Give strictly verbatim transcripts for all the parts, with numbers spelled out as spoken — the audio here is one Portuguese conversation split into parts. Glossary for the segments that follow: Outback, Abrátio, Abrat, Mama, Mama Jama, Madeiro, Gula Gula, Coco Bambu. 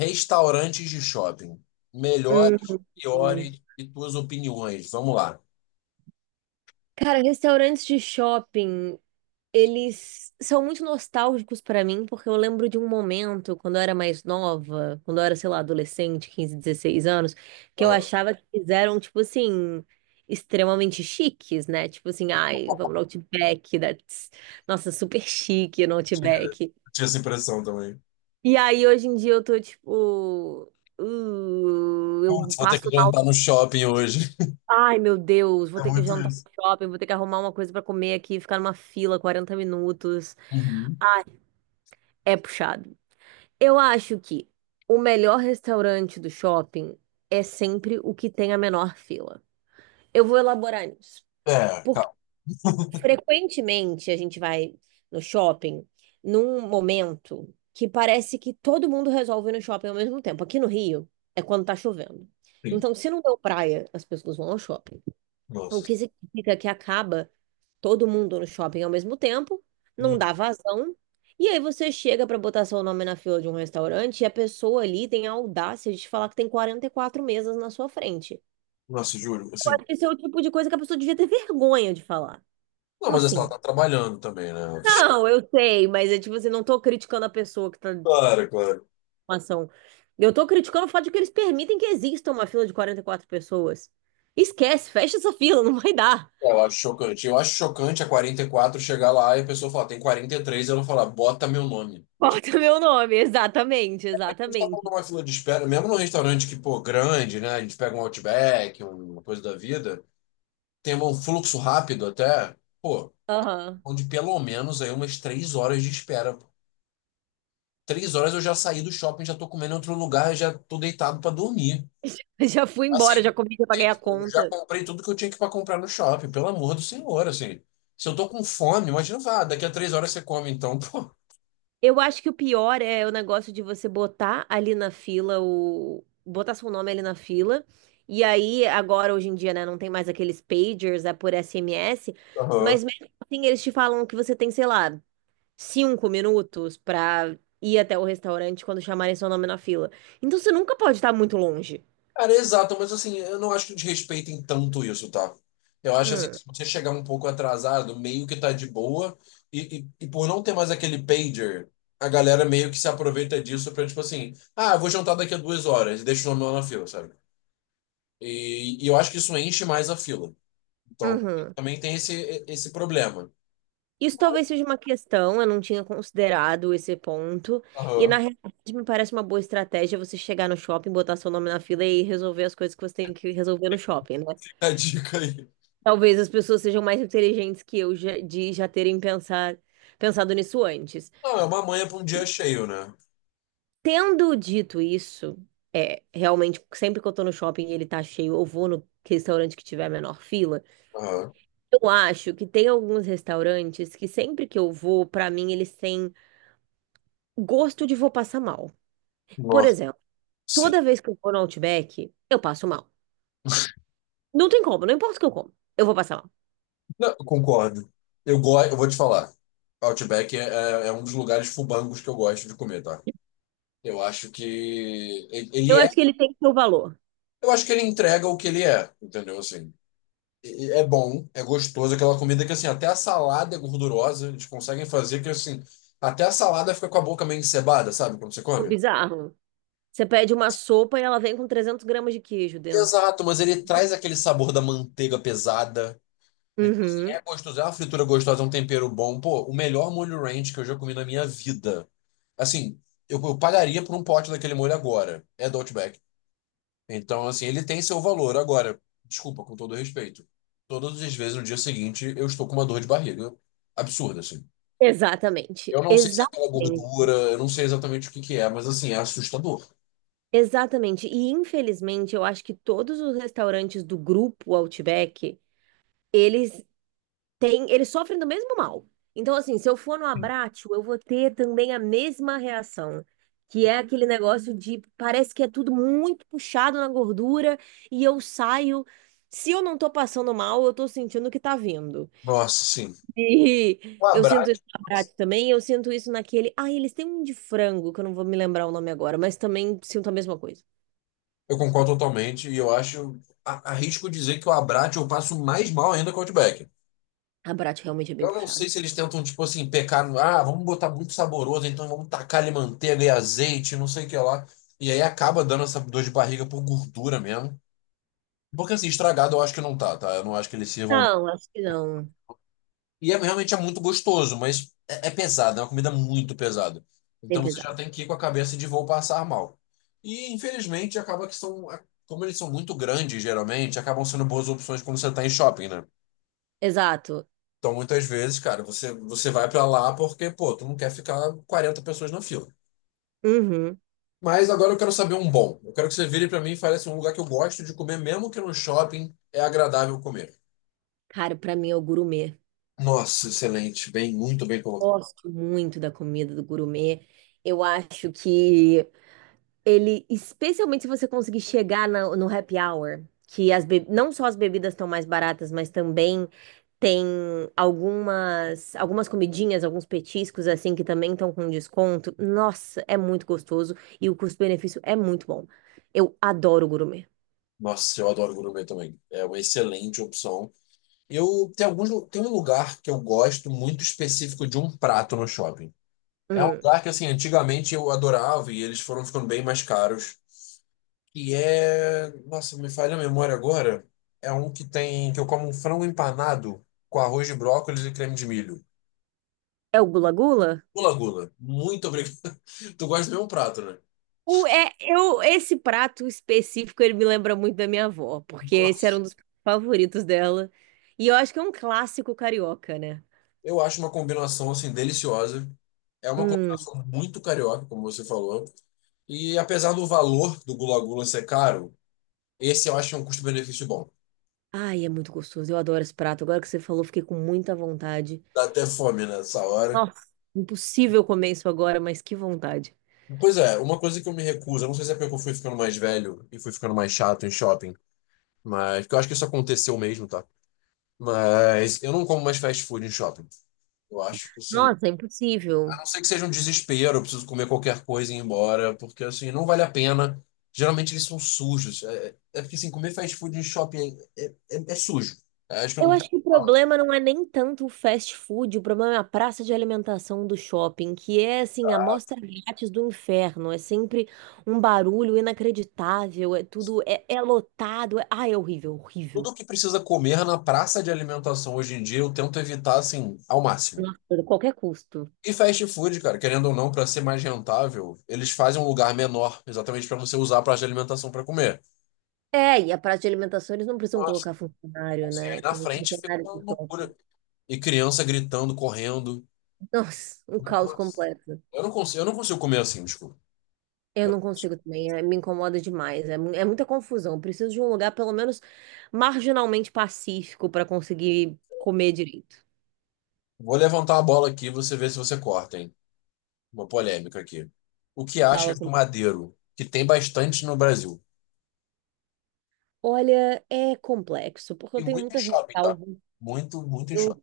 Restaurantes de shopping. Melhores, Uhum. piores e tuas opiniões. Vamos lá. Cara, restaurantes de shopping, eles são muito nostálgicos pra mim, porque eu lembro de um momento, quando eu era mais nova, quando eu era, sei lá, adolescente, quinze dezesseis anos, que eu Aham. Eu achava que fizeram, tipo assim, extremamente chiques, né? Tipo assim, ai, vamos no Outback, that's... nossa, super chique no Tinha, eu Outback. tinha essa impressão também. E aí, hoje em dia, eu tô, tipo, uh, Putz, eu vou ter que passo. jantar no shopping hoje. Ai, meu Deus, vou É ter que muito jantar isso. no shopping, vou ter que arrumar uma coisa pra comer aqui, ficar numa fila quarenta minutos. Uhum. É puxado. Eu acho que o melhor restaurante do shopping é sempre o que tem a menor fila. Eu vou elaborar nisso. É, Porque calma. frequentemente a gente vai no shopping num momento que parece que todo mundo resolve ir no shopping ao mesmo tempo. Aqui no Rio é quando tá chovendo. Sim. Então, se não deu praia, as pessoas vão ao shopping. O Nossa. que significa que acaba todo mundo no shopping ao mesmo tempo, não Hum. dá vazão. E aí você chega para botar seu nome na fila de um restaurante e a pessoa ali tem a audácia de te falar que tem quarenta e quatro mesas na sua frente. Nossa, juro. Assim. Acho que esse é o tipo de coisa que a pessoa devia ter vergonha de falar. Não, Como mas assim, ela assim? tá trabalhando também, né? Não, eu sei, mas é tipo assim, não tô criticando a pessoa que tá na Claro, claro. ação. Eu tô criticando o fato de que eles permitem que exista uma fila de quarenta e quatro pessoas. Esquece, fecha essa fila, não vai dar. Eu acho chocante. Eu acho chocante a quarenta e quatro chegar lá e a pessoa falar, tem quarenta e três, e três, e ela falar, bota meu nome. Bota meu nome, exatamente, A gente tá falando de exatamente. uma fila de espera, mesmo num restaurante que, pô, grande, né? A gente pega um Outback, um uma coisa da vida, tem um fluxo rápido até, pô, Aham. onde pelo menos aí umas três horas de espera. Pô. Três horas eu já saí do shopping, já tô comendo em outro lugar, já tô deitado pra dormir. Já fui embora, Assim, já comi, já paguei a eu já conta. comprei tudo que eu tinha que para comprar no shopping, pelo amor do senhor, assim. Se eu tô com fome, imagina, vá, daqui a três horas você come, então, pô. Eu acho que o pior é o negócio de você botar ali na fila o. Botar seu nome ali na fila. E aí, agora, hoje em dia, né, não tem mais aqueles pagers, é por S M S. Aham. Mas mesmo assim, eles te falam que você tem, sei lá, cinco minutos pra ir até o restaurante quando chamarem seu nome na fila. Então você nunca pode estar muito longe. Cara, exato, mas assim, eu não acho que desrespeitem tanto isso, tá? Eu acho assim, Hum, se você chegar um pouco atrasado, meio que tá de boa, e, e, e por não ter mais aquele pager, a galera meio que se aproveita disso pra, tipo assim, ah, eu vou jantar daqui a duas horas, e deixa o nome lá na fila, sabe? E, e eu acho que isso enche mais a fila. Então, uhum. também tem esse, esse problema. Isso talvez seja uma questão, eu não tinha considerado esse ponto. E na Aham. realidade me parece uma boa estratégia você chegar no shopping, botar seu nome na fila e resolver as coisas que você tem que resolver no shopping, né? Fica a dica aí. Talvez as pessoas sejam mais inteligentes que eu já- de já terem pensar, pensado nisso antes. Não, é uma manha pra um dia cheio, né? Tendo dito isso, é, realmente, sempre que eu tô no shopping e ele tá cheio, eu vou no restaurante que tiver a menor fila. Aham. Eu acho que tem alguns restaurantes que sempre que eu vou, pra mim, eles têm gosto de vou passar mal. Por Nossa. exemplo, toda vez que eu vou no Outback, eu passo mal. Não tem como, não importa o que eu como, eu vou passar mal. Não, eu concordo. Eu gosto, eu vou te falar. Outback é, é- é um dos lugares fubangos que eu gosto de comer, tá? Eu acho que ele Eu ele é, acho que ele tem seu valor. eu acho que ele entrega o que ele é, entendeu? Assim, E- e é bom, é gostoso, aquela comida que assim, até a salada é gordurosa, eles conseguem fazer que assim, até a salada fica com a boca meio encebada, sabe, quando você É come? bizarro. Você pede uma sopa e ela vem com trezentos gramas de queijo dentro. Exato, mas ele traz aquele sabor da manteiga pesada. Então, assim, Uhum. é gostoso, é uma fritura gostosa, é um tempero bom. Pô, o melhor molho ranch que eu já comi na minha vida. Assim, eu, eu pagaria por um pote daquele molho agora. É do Outback. Então, assim, ele tem seu valor. Agora, desculpa, com todo respeito. Todas as vezes no dia seguinte eu estou com uma dor de barriga absurda, assim. Exatamente, Eu não sei se é pela exatamente, gordura, eu não sei exatamente o que que é, mas assim, é assustador. exatamente. E infelizmente, eu acho que todos os restaurantes do grupo Outback, eles tem, eles sofrem do mesmo mal. Então, assim, se eu for no Abrátio, eu vou ter também a mesma reação, que é aquele negócio de parece que é tudo muito puxado na gordura e eu saio. Se eu não tô passando mal, eu tô sentindo que tá vindo. Nossa, sim. O E eu sinto isso Abrat, no Abrátio também, eu sinto isso naquele. Ah, eles têm um de frango, que eu não vou me lembrar o nome agora, mas também sinto a mesma coisa. eu concordo totalmente e eu acho, a- arrisco dizer que o Abrat eu passo mais mal ainda que o Outback. Abrátio realmente é bem Eu não puxado. sei se eles tentam, tipo assim, pecar no. Ah, vamos botar muito saboroso, então vamos tacar ali manteiga e azeite, não sei o que lá. E aí acaba dando essa dor de barriga por gordura mesmo. Porque assim, estragado eu acho que não tá, tá? Eu não acho que eles sirvam, não. Não, acho que não. E é, realmente é muito gostoso, mas é, é pesado, é uma comida muito pesada. Bem Então você já pesado. tem que ir com a cabeça de vou passar mal. E infelizmente acaba que são. Como eles são muito grandes, geralmente, acabam sendo boas opções quando você tá em shopping, né? Exato. Então, muitas vezes, cara, você, você vai pra lá porque, pô, tu não quer ficar quarenta pessoas na fila. Uhum. Mas agora eu quero saber um bom. Eu quero que você vire pra mim e fale assim, um lugar que eu gosto de comer, mesmo que no shopping, é agradável comer. Cara, pra mim é o gourmet. Nossa, excelente. Bem, muito bem colocado. Gosto muito da comida do gourmet. Eu acho que ele, especialmente se você conseguir chegar na- no happy hour, que as be- não só as bebidas estão mais baratas, mas também tem algumas algumas comidinhas, alguns petiscos assim que também estão com desconto. Nossa, é muito gostoso e o custo-benefício é muito bom. Eu adoro gourmet. Nossa, eu adoro gourmet também. É uma excelente opção. Eu tem alguns lu- tem um lugar que eu gosto muito específico de um prato no shopping. É um Hum. lugar que assim, antigamente eu adorava e eles foram ficando bem mais caros. E é. Nossa, me falha a memória agora. É um que tem. Que eu como um frango empanado com arroz de brócolis e creme de milho. É o Gula Gula? Gula Gula. Muito obrigado. Tu gosta do mesmo prato, né? O, é, eu, esse prato específico, ele me lembra muito da minha avó, porque esse era um Nossa. dos favoritos dela. E eu acho que é um clássico carioca, né? Eu acho uma combinação, assim, deliciosa. É uma Hum. combinação muito carioca, como você falou. E apesar do valor do Gula Gula ser caro, esse eu acho um custo-benefício bom. Ai, é muito gostoso. Eu adoro esse prato. Agora que você falou, fiquei com muita vontade. Dá até fome nessa hora. Nossa, impossível comer isso agora, mas que vontade. Pois é, uma coisa que eu me recuso, eu não sei se é porque eu fui ficando mais velho e fui ficando mais chato em shopping. Mas, porque eu acho que isso aconteceu mesmo, tá? Mas eu não como mais fast food em shopping. Eu acho que, assim, Nossa, é a impossível. não ser que seja um desespero, eu preciso comer qualquer coisa e ir embora, porque, assim, não vale a pena. Geralmente eles são sujos. É, é porque, assim, comer fast food em shopping é, é, é é sujo. É, acho que eu Eu não tenho acho o que o que falar. problema não é nem tanto o fast food, o problema é a praça de alimentação do shopping, que é assim, a mostra grátis do inferno. É sempre um barulho inacreditável, é tudo, é, é lotado. É... Ah, é horrível, horrível. Tudo que precisa comer na praça de alimentação hoje em dia, eu tento evitar, assim, ao máximo. Nossa, a qualquer custo. E fast food, cara, querendo ou não, para ser mais rentável, eles fazem um lugar menor, exatamente para você usar a praça de alimentação para comer. É, e a praça de alimentação eles não precisam colocar funcionário, Assim, aí né? na Tem o frente fica funcionário uma do shopping. loucura. E criança gritando, correndo. Nossa, um caos Nossa. completo. Eu não consigo, eu não consigo comer assim, desculpa. Eu não consigo também, é- me incomoda demais. É, mu- é muita confusão. Eu preciso de um lugar, pelo menos, marginalmente pacífico para conseguir comer direito. Vou levantar a bola aqui e você vê se você corta, hein? Uma polêmica aqui. O que Fala achas do comigo. Madeiro? Que tem bastante no Brasil. Olha, é complexo, porque E eu tenho muito em muitas shopping, tá? ressalvas. Muito, muito em Eu shopping.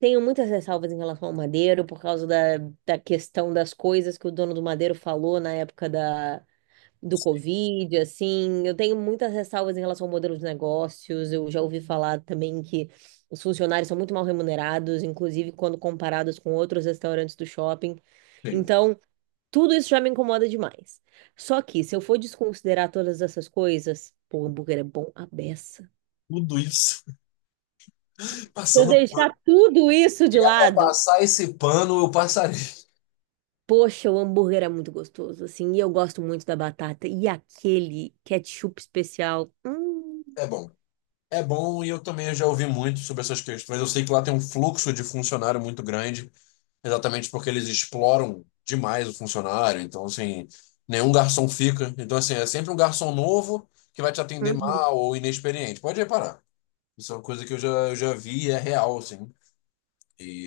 tenho muitas ressalvas em relação ao Madeiro, por causa da, da questão das coisas que o dono do Madeiro falou na época da do Covid, assim, eu tenho muitas ressalvas em relação ao modelo de negócios. Eu já ouvi falar também que os funcionários são muito mal remunerados, inclusive quando comparados com outros restaurantes do shopping. Feio. Então, tudo isso já me incomoda demais. Só que, se eu for desconsiderar todas essas coisas, pô, o hambúrguer é bom à beça. Tudo isso Se eu passando deixar pano. tudo isso de Se é pra lado, passar esse pano, eu passarei. poxa, o hambúrguer é muito gostoso, assim, e eu gosto muito da batata. E aquele ketchup especial. Hum, É bom. É bom e eu também já ouvi muito sobre essas questões. Eu sei que lá tem um fluxo de funcionário muito grande. Exatamente porque eles exploram demais o funcionário. Então, assim, nenhum garçom fica. Então, assim, é sempre um garçom novo que vai te atender uhum. mal ou inexperiente. Pode reparar. Isso é uma coisa que eu já, eu já vi e é real, assim.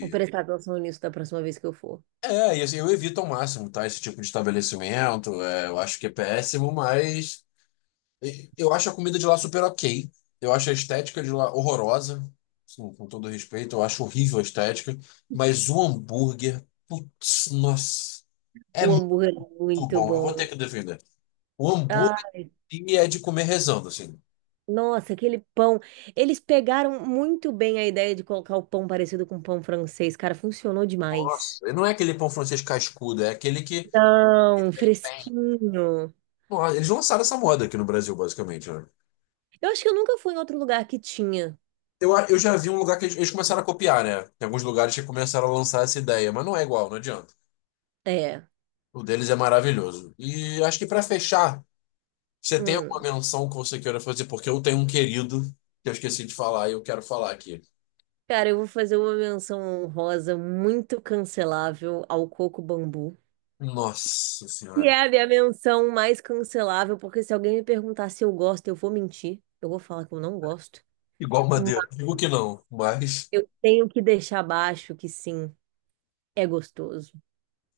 Vou prestar atenção nisso da próxima vez que eu for. é, e assim, eu evito ao máximo, tá? Esse tipo de estabelecimento. É, eu acho que é péssimo, mas e- eu acho a comida de lá super ok. Eu acho a estética de lá horrorosa. Assim, com todo respeito, eu acho horrível a estética. Mas o hambúrguer, putz, nossa. É O muito hambúrguer é muito bom, eu vou ter bom. que defender. O Ah, hambúrguer em si é de comer rezando, assim. nossa, aquele pão. Eles pegaram muito bem a ideia de colocar o pão parecido com pão francês. Cara, funcionou demais. Nossa, não é aquele pão francês cascudo, é aquele que. Não, fresquinho. Nossa, eles lançaram essa moda aqui no Brasil, basicamente, né? Eu acho que eu nunca fui em outro lugar que tinha. Eu, eu já vi um lugar que eles, eles começaram a copiar, né? Tem alguns lugares que começaram a lançar essa ideia, mas não é igual, não adianta. É. O deles é maravilhoso. E acho que pra fechar, você tem alguma Hum. menção que você queira fazer? Porque eu tenho um querido que eu esqueci de falar e eu quero falar aqui. Cara, eu vou fazer uma menção honrosa muito cancelável ao coco bambu. Nossa E Senhora. é a minha menção mais cancelável, porque se alguém me perguntar se eu gosto, eu vou mentir. Eu vou falar que eu não gosto. Igual madeira. Digo que não, mas. Eu tenho que deixar baixo que sim, é gostoso.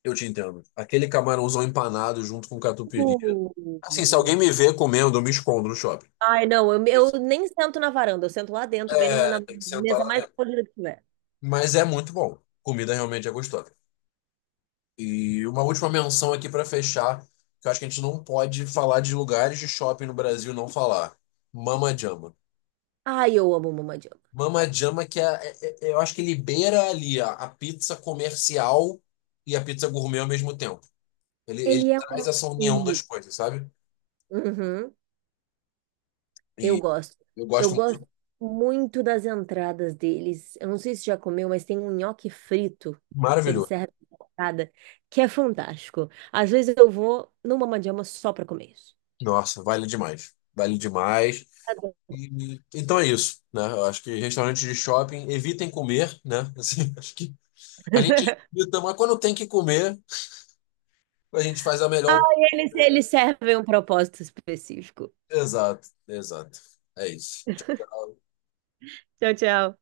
Eu te entendo. Aquele camarãozão empanado junto com catupiry. Uh. Assim, se alguém me vê comendo, eu me escondo no shopping. Ai, não, eu, Isso. eu nem sento na varanda, eu sento lá dentro, bem numa, na É, tem que sentar mesa lá mais dentro. polida que tiver. Mas é muito bom. Comida realmente é gostosa. E uma última menção aqui para fechar, que eu acho que a gente não pode falar de lugares de shopping no Brasil e não falar. Mama Jama. Ai, eu amo o Mama. Mama Jama que é, é- é- é, eu acho que ele beira ali a, a pizza comercial e a pizza gourmet ao mesmo tempo. Ele, ele Ele é um traz essa união das filme. coisas, sabe? Uhum, eu E gosto. eu Eu gosto muito. gosto muito das entradas deles. Eu não sei se já comeu, mas tem um nhoque frito que ele Maravilhoso. serve na entrada, que é fantástico. Às vezes eu vou no Mama só pra comer isso. Nossa, vale demais. Vale demais. Adoro. E- então é isso, né? Eu acho que restaurantes de shopping evitem comer, né? Assim, acho que a gente evita, mas quando tem que comer, a gente faz a melhor. Ai, Eles, eles servem um propósito específico. Exato, exato. É isso. Tchau, tchau.